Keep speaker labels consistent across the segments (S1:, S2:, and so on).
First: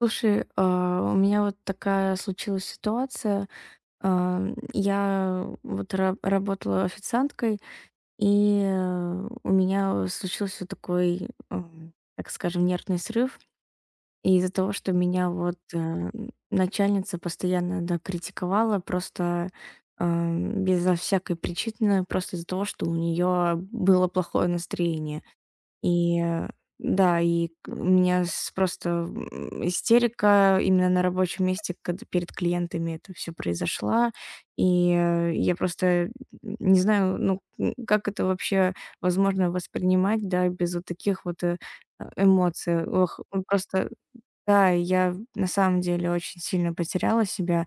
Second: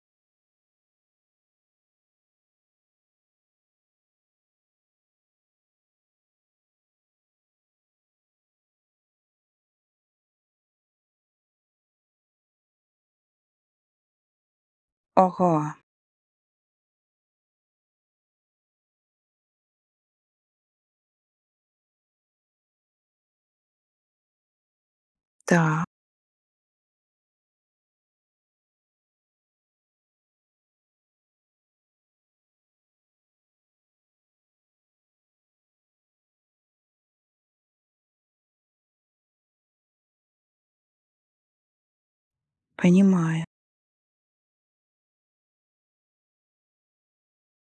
S1: Слушай, у меня вот такая случилась ситуация. Я вот работала официанткой, и у меня случился такой, так скажем, нервный срыв. И из-за того, что меня
S2: Ага,
S1: вот начальница постоянно, да, критиковала, просто безо всякой причины, просто из-за того, что у нее было плохое настроение.
S2: да,
S1: И, э, да, и у меня с просто, истерика именно на рабочем месте, когда перед клиентами это все произошло. Я просто не знаю, ну, как это вообще возможно воспринимать, да, без вот таких вот, эмоций. Ох,
S2: понимаю.
S1: ну, просто, да, я на самом деле очень сильно потеряла себя.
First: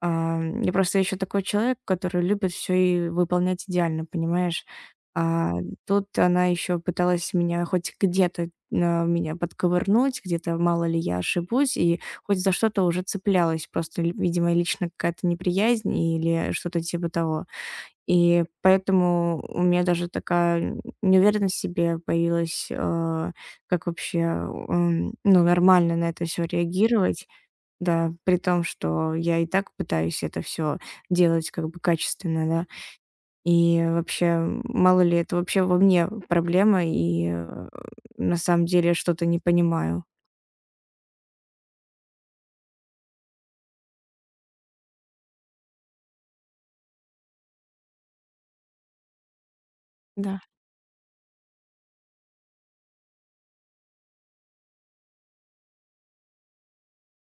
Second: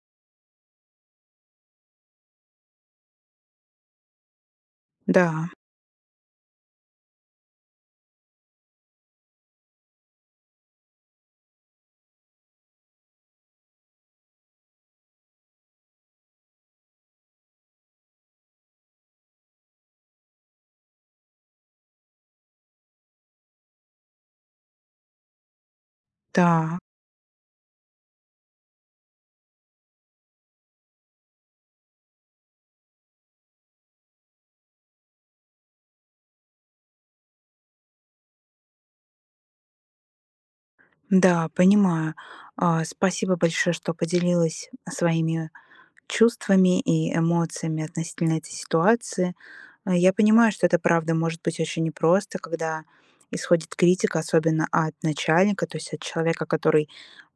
S1: Я просто еще такой человек, который любит все и выполнять идеально, понимаешь?
S2: Да,
S1: А тут она еще пыталась меня хоть где-то, меня подковырнуть, где-то мало ли я ошибусь, и хоть за что-то уже цеплялась. Просто, ли видимо, лично какая-то неприязнь или что-то типа того. И поэтому у меня даже такая неуверенность в себе появилась, как вообще, ну, нормально на это все
S2: да,
S1: реагировать. Да, при том, что я и так пытаюсь это все делать как бы качественно, да. И вообще, мало ли, это вообще во мне проблема, на самом деле что-то не понимаю.
S2: да, понимаю. Спасибо большое, что поделилась своими чувствами и эмоциями относительно этой ситуации. Я
S1: Да,
S2: понимаю, что это правда может быть очень непросто, когда исходит критика, особенно от начальника, то есть от человека, который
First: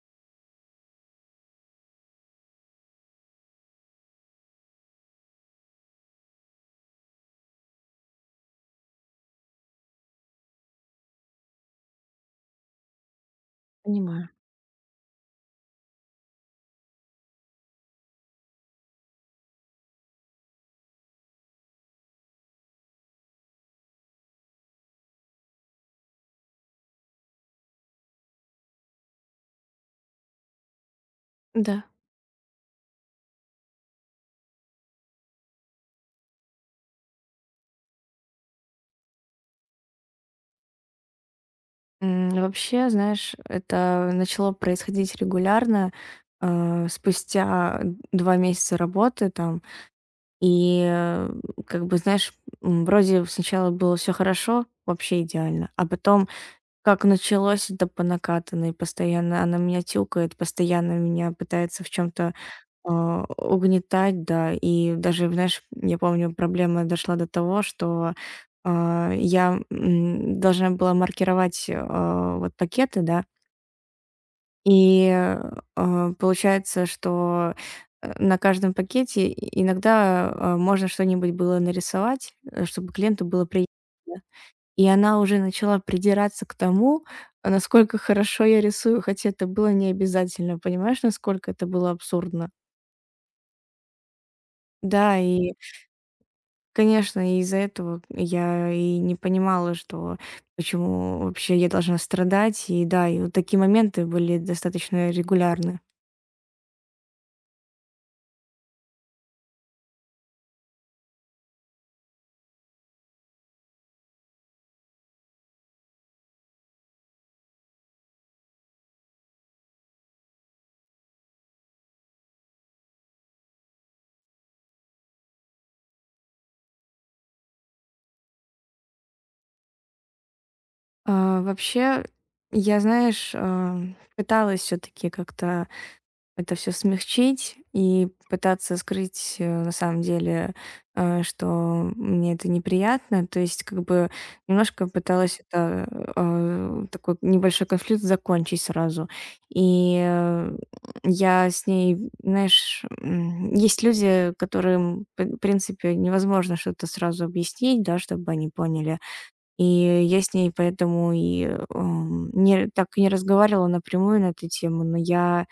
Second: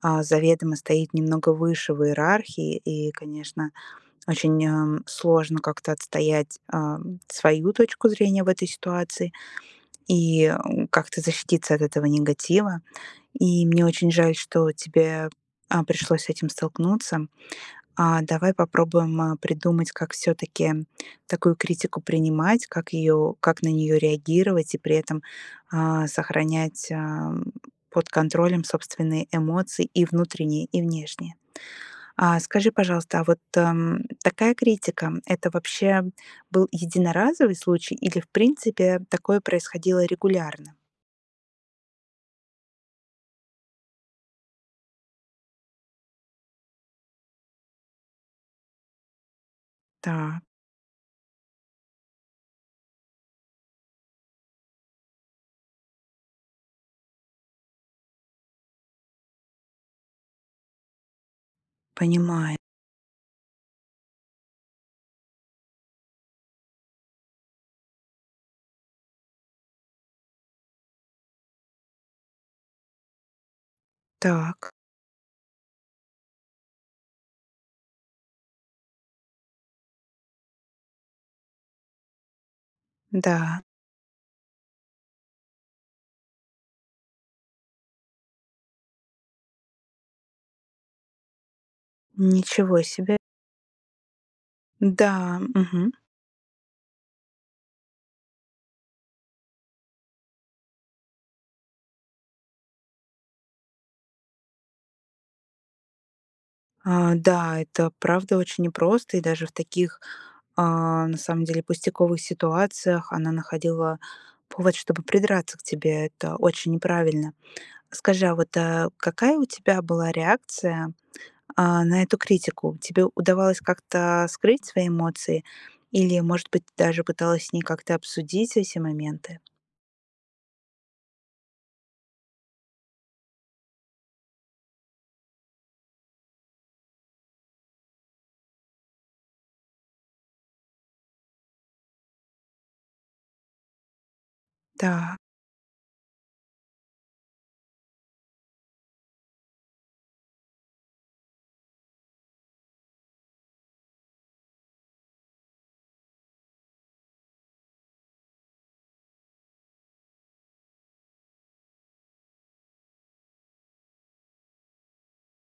S2: заведомо стоит немного выше в иерархии. И, конечно, очень сложно как-то отстоять, свою точку зрения в этой ситуации, и, как-то защититься от этого негатива. И мне очень
S1: понимаю.
S2: жаль, что тебе, пришлось с этим столкнуться. Давай попробуем, придумать, как все таки такую критику принимать, как ее, как на нее реагировать, и при этом сохранять, под контролем собственные эмоции, и внутренние, и внешние.
S1: Да.
S2: Скажи, пожалуйста, а вот, такая критика- это вообще был единоразовый случай или, в принципе, такое происходило регулярно?
S1: Вообще, знаешь, это начало происходить регулярно, спустя 2 месяца работы там.
S2: Да,
S1: И, э, как бы, знаешь, вроде сначала было все хорошо, вообще идеально, а потом как началось, это по накатанной. Постоянно она меня тюкает, постоянно меня пытается в чем то
S2: понимаю.
S1: угнетать, да. И даже, знаешь, я помню, проблема дошла до того, что, я, должна была маркировать, вот пакеты, да.
S2: Так,
S1: И, получается, что, на каждом пакете иногда, можно что-нибудь было нарисовать, чтобы клиенту было
S2: да,
S1: приятно, да. И она уже начала придираться к тому, насколько хорошо я рисую, хотя это было необязательно. Понимаешь, насколько это было абсурдно?
S2: ничего себе.
S1: Да,
S2: Да,
S1: и,
S2: мгм.
S1: конечно, из-за этого я и не понимала, что почему вообще я должна страдать. И да, и вот такие моменты были достаточно регулярны.
S2: Да, это правда очень непросто, и даже в таких, на самом деле, пустяковых ситуациях она находила повод, чтобы придраться к тебе. Это очень неправильно. Скажи, а вот, какая у тебя была реакция, на эту критику? Тебе удавалось как-то скрыть свои эмоции или, может быть, даже пыталась с ней как-то обсудить эти моменты?
S1: Вообще, я, знаешь, пыталась все-таки как-то это все смягчить и пытаться скрыть, на самом деле, что мне это неприятно. То есть как бы немножко
S2: Да,
S1: пыталась это, такой небольшой конфликт закончить сразу. И, э, я с ней, знаешь, есть люди, которым, в принципе, невозможно что-то сразу объяснить, да, чтобы они поняли. И я с ней поэтому и, не так и не разговаривала напрямую на эту тему, но я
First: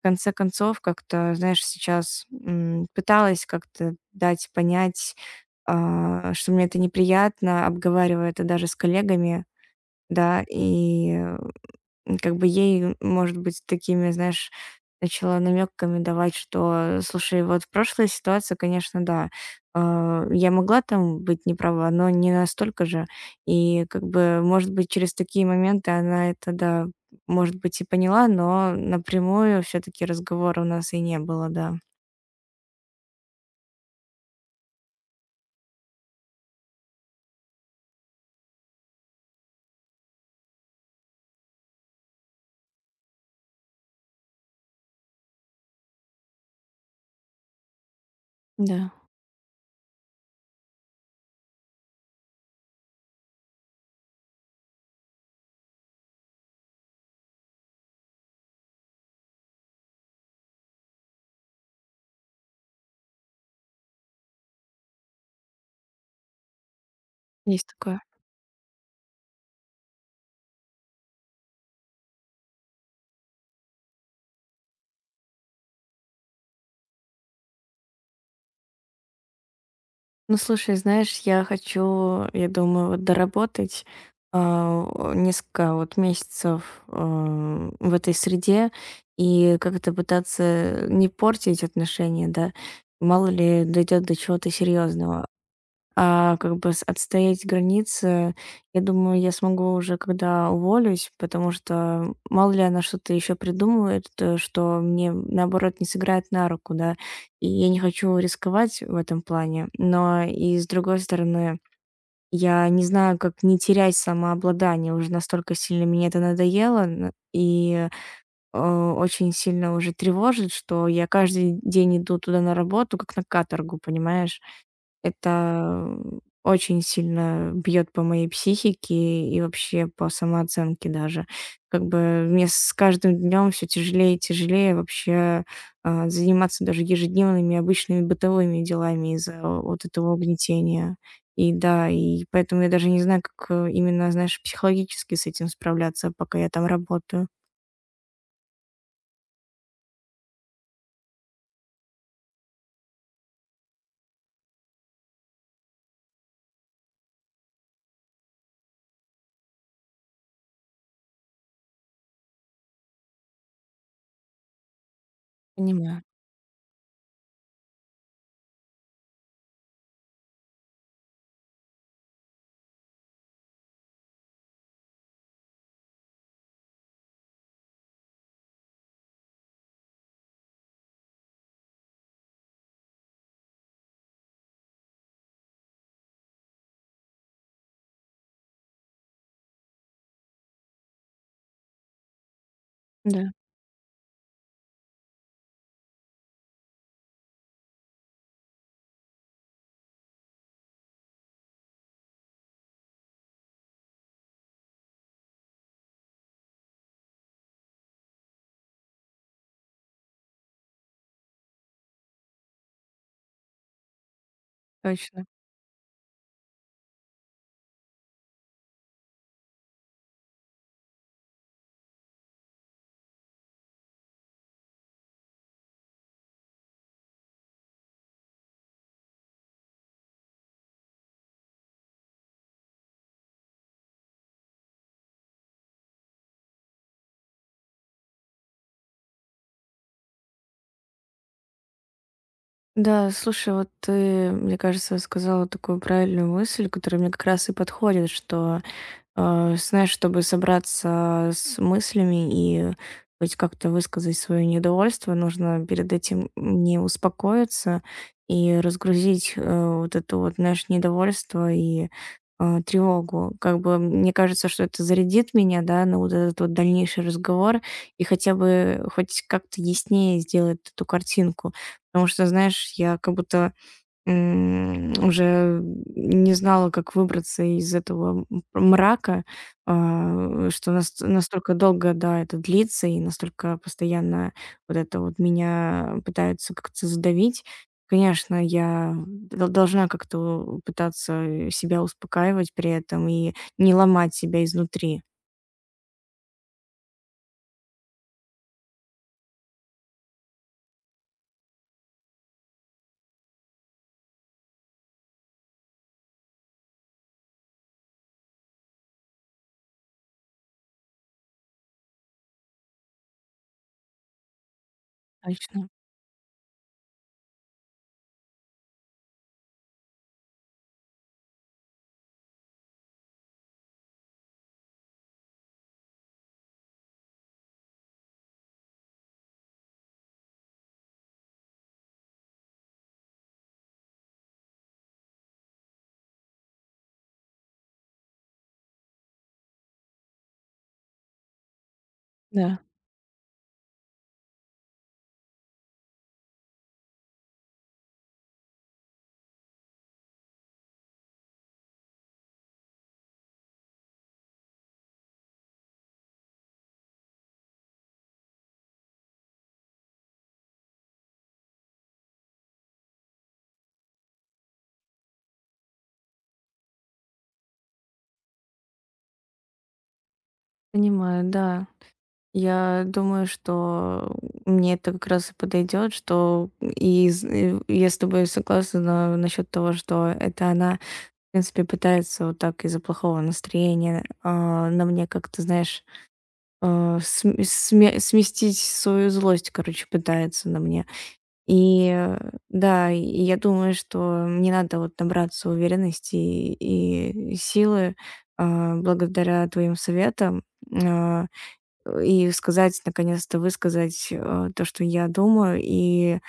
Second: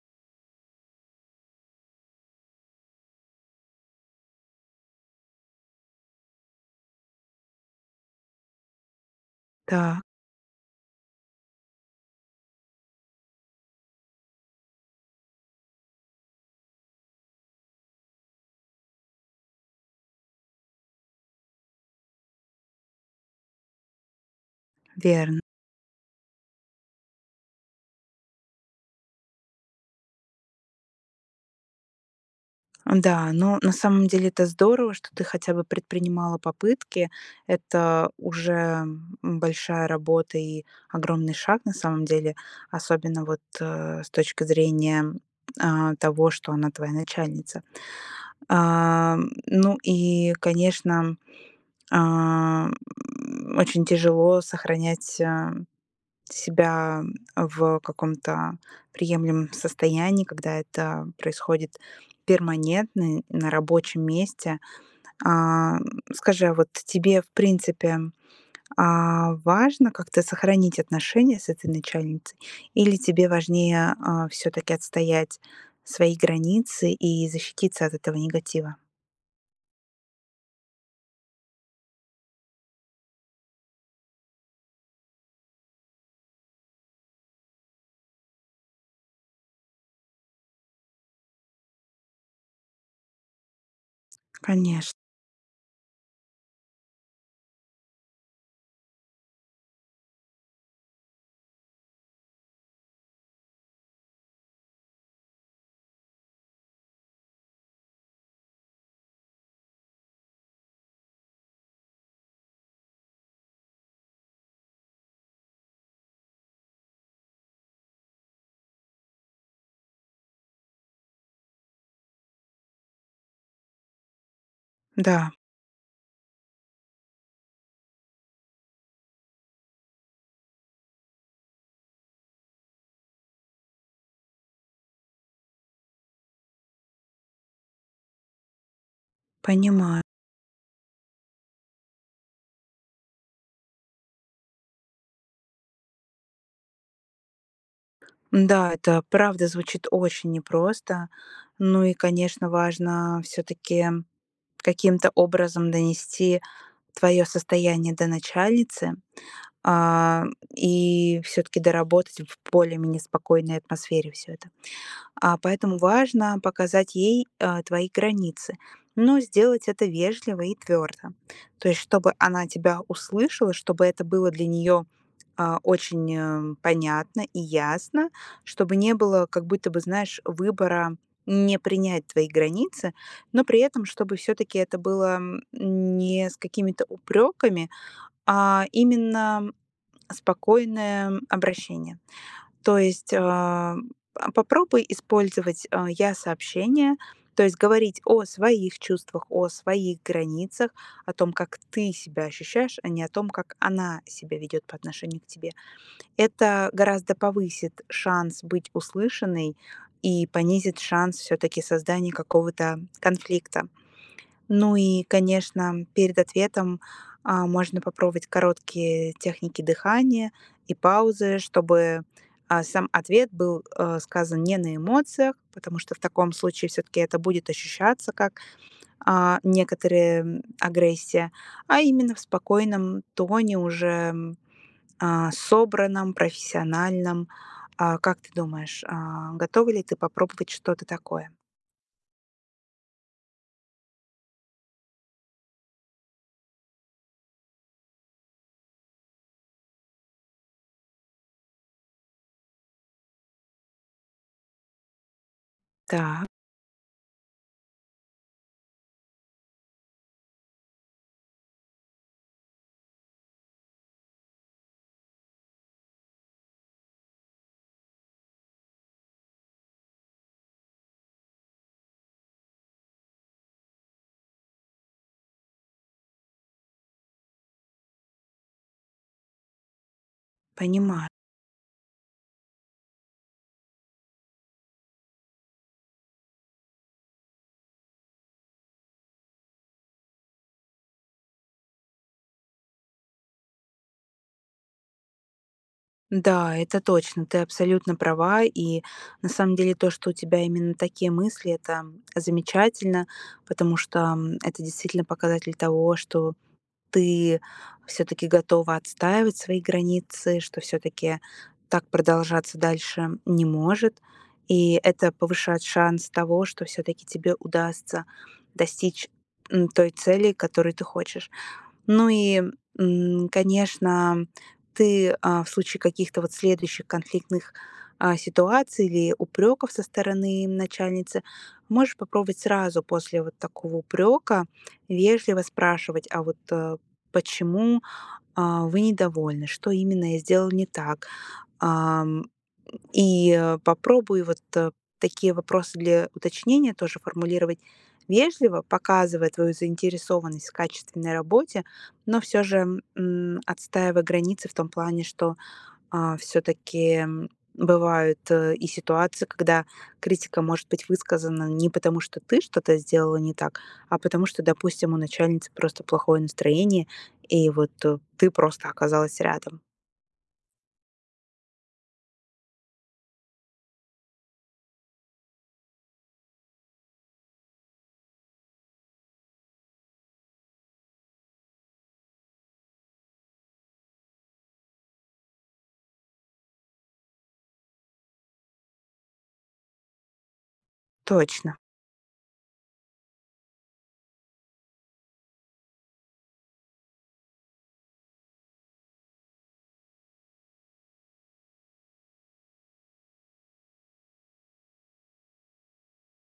S1: в конце концов, как-то, знаешь, сейчас, пыталась как-то дать понять, что мне это неприятно, обговариваю это даже с коллегами,
S2: да,
S1: да, и как бы ей, может быть, такими, знаешь, начала намёками давать, что: "Слушай, вот прошлая ситуация, конечно, да, я могла там быть не права, но не настолько же". И как бы, может быть, через
S2: верно.
S1: такие моменты она это, да, может быть, и поняла, но напрямую все таки разговора у нас и не было, да.
S2: Да, но на самом деле это здорово, что ты хотя бы предпринимала попытки. Это уже большая работа и огромный шаг на самом деле, особенно вот с точки зрения того, что она твоя начальница.
S1: Да,
S2: А, ну и, конечно, очень тяжело сохранять, себя в каком-то приемлемом состоянии, когда это происходит перманентно на рабочем месте. А, скажи, а вот тебе, в
S1: есть
S2: принципе,
S1: такое.
S2: важно как-то сохранить отношения с этой начальницей или тебе важнее все-таки отстоять свои границы и защититься от этого негатива?
S1: Ну, слушай, знаешь, я хочу, я думаю, вот доработать несколько вот месяцев в этой среде и как-то пытаться не портить отношения, да, мало ли дойдет до чего-то
S2: Конечно,
S1: серьезного, как бы отстоять границы. Я думаю, я смогу уже, когда уволюсь, потому что мало ли она что-то еще придумывает, что мне, наоборот, не сыграет на руку, да. И я не хочу рисковать в этом плане. Но и с другой стороны, я не знаю, как не терять самообладание. Уже настолько сильно мне это надоело, э, очень сильно уже тревожит, что я каждый день иду туда на работу, как на каторгу, понимаешь?
S2: да,
S1: Это, очень сильно бьет по моей психике и вообще по самооценке даже. Как бы мне с каждым днем все тяжелее и тяжелее вообще, заниматься даже ежедневными обычными бытовыми делами из-за вот
S2: понимаю.
S1: этого угнетения. И да, и поэтому я даже не знаю, как, именно, знаешь, психологически с этим справляться, пока я там работаю.
S2: Да, это правда звучит очень непросто. Ну и, конечно, важно все-таки каким-то образом донести твое состояние до начальницы, а, и все-таки доработать в более-менее спокойной атмосфере все это. Поэтому
S1: Понимаю.
S2: важно показать ей твои границы, но сделать это вежливо и твердо. То есть, чтобы она тебя услышала, чтобы это было для нее очень понятно и ясно, чтобы не было, как будто бы, знаешь, выбора не принять твои границы, но при этом, чтобы все-таки это было не с какими-то упреками, а именно спокойное обращение. То есть,
S1: Да,
S2: попробуй использовать, я-сообщение, то есть говорить о своих чувствах, о своих границах, о том, как ты себя ощущаешь, а не о том, как она себя ведет по отношению к тебе. Это гораздо повысит шанс быть услышанной и понизит шанс все-таки создания какого-то конфликта. Ну и,
S1: точно.
S2: конечно, перед ответом можно попробовать короткие техники дыхания и паузы, чтобы сам ответ был, сказан не на эмоциях, потому что в таком случае все таки это будет ощущаться как, некоторые, агрессия, а именно в спокойном тоне, уже, собранном, профессиональном. Как ты думаешь, готова ли ты попробовать что-то такое?
S1: Да, слушай, вот ты, мне кажется, сказала такую правильную мысль, которая мне как раз и подходит, что, знаешь, чтобы собраться с мыслями и хоть как-то высказать свое недовольство, нужно перед
S2: Так,
S1: этим не успокоиться и разгрузить, вот это вот, знаешь, недовольство и тревогу. Как бы мне кажется, что это зарядит меня, да, на вот этот вот дальнейший разговор и хотя бы хоть как-то яснее сделает эту картинку. Потому что, знаешь, я как будто уже не знала, как выбраться из этого мрака, что нас
S2: понимаю.
S1: настолько долго, да, это длится, и настолько постоянно вот это вот меня пытаются как-то задавить. Конечно, я должна как-то пытаться себя успокаивать при этом и не ломать себя изнутри.
S2: Да, это точно, ты абсолютно права. И на самом деле то, что у тебя именно такие мысли, это замечательно, потому что это действительно показатель того, что ты все-таки готова отстаивать свои границы, что все-таки так продолжаться дальше не может. И это повышает
S1: Точно,
S2: шанс того, что все-таки тебе удастся достичь той цели, которую ты хочешь. Ну и, конечно, ты, в случае каких-то вот следующих конфликтных, ситуаций или упреков со стороны начальницы, можешь попробовать сразу после вот такого упрека вежливо спрашивать: «А вот, почему, вы недовольны? Что именно я сделал не так?» Ам,
S1: да,
S2: и попробуй вот, такие вопросы для уточнения тоже формулировать вежливо, показывая твою заинтересованность в качественной работе, но все же, отстаивая границы в том плане, что все таки бывают, и ситуации, когда критика может быть высказана не потому, что ты что-то сделала не так, а потому что, допустим, у начальницы просто плохое настроение, и вот, ты просто оказалась рядом.
S1: понимаю, да. Я думаю, что мне это как раз и подойдет, что и я с тобой согласна насчет того, что это она, в принципе, пытается вот так из-за плохого настроения, на мне как-то, знаешь, а, см сме сместить свою злость, короче, пытается на мне.
S2: Точно,
S1: И э, да, и я думаю, что мне надо вот набраться уверенности и силы, благодаря твоим советам. А и сказать, наконец-то высказать, то, что я думаю, и,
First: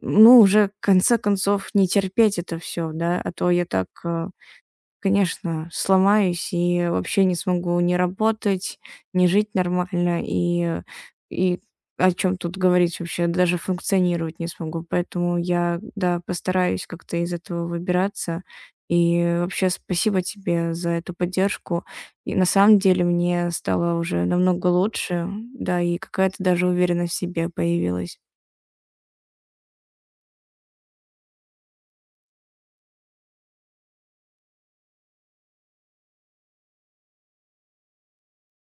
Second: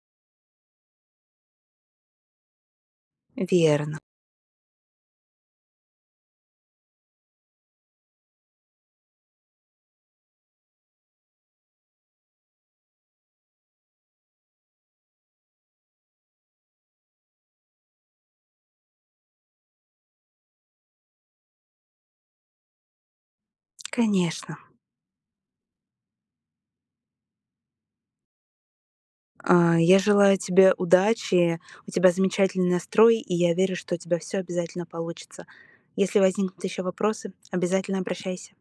S1: ну, уже в конце концов не терпеть это все, да, а то я так,
S2: верно.
S1: конечно, сломаюсь и вообще не смогу ни работать, ни жить нормально, и о чем тут говорить вообще, даже функционировать не смогу. Поэтому я, да, постараюсь как-то из этого выбираться. И вообще спасибо тебе за эту поддержку. И на самом деле мне стало уже
S2: Конечно.
S1: намного лучше, да, и какая-то даже уверенность в себе появилась.
S2: Я желаю тебе удачи. У тебя замечательный настрой, и я верю, что у тебя все обязательно получится. Если возникнут еще вопросы, обязательно обращайся.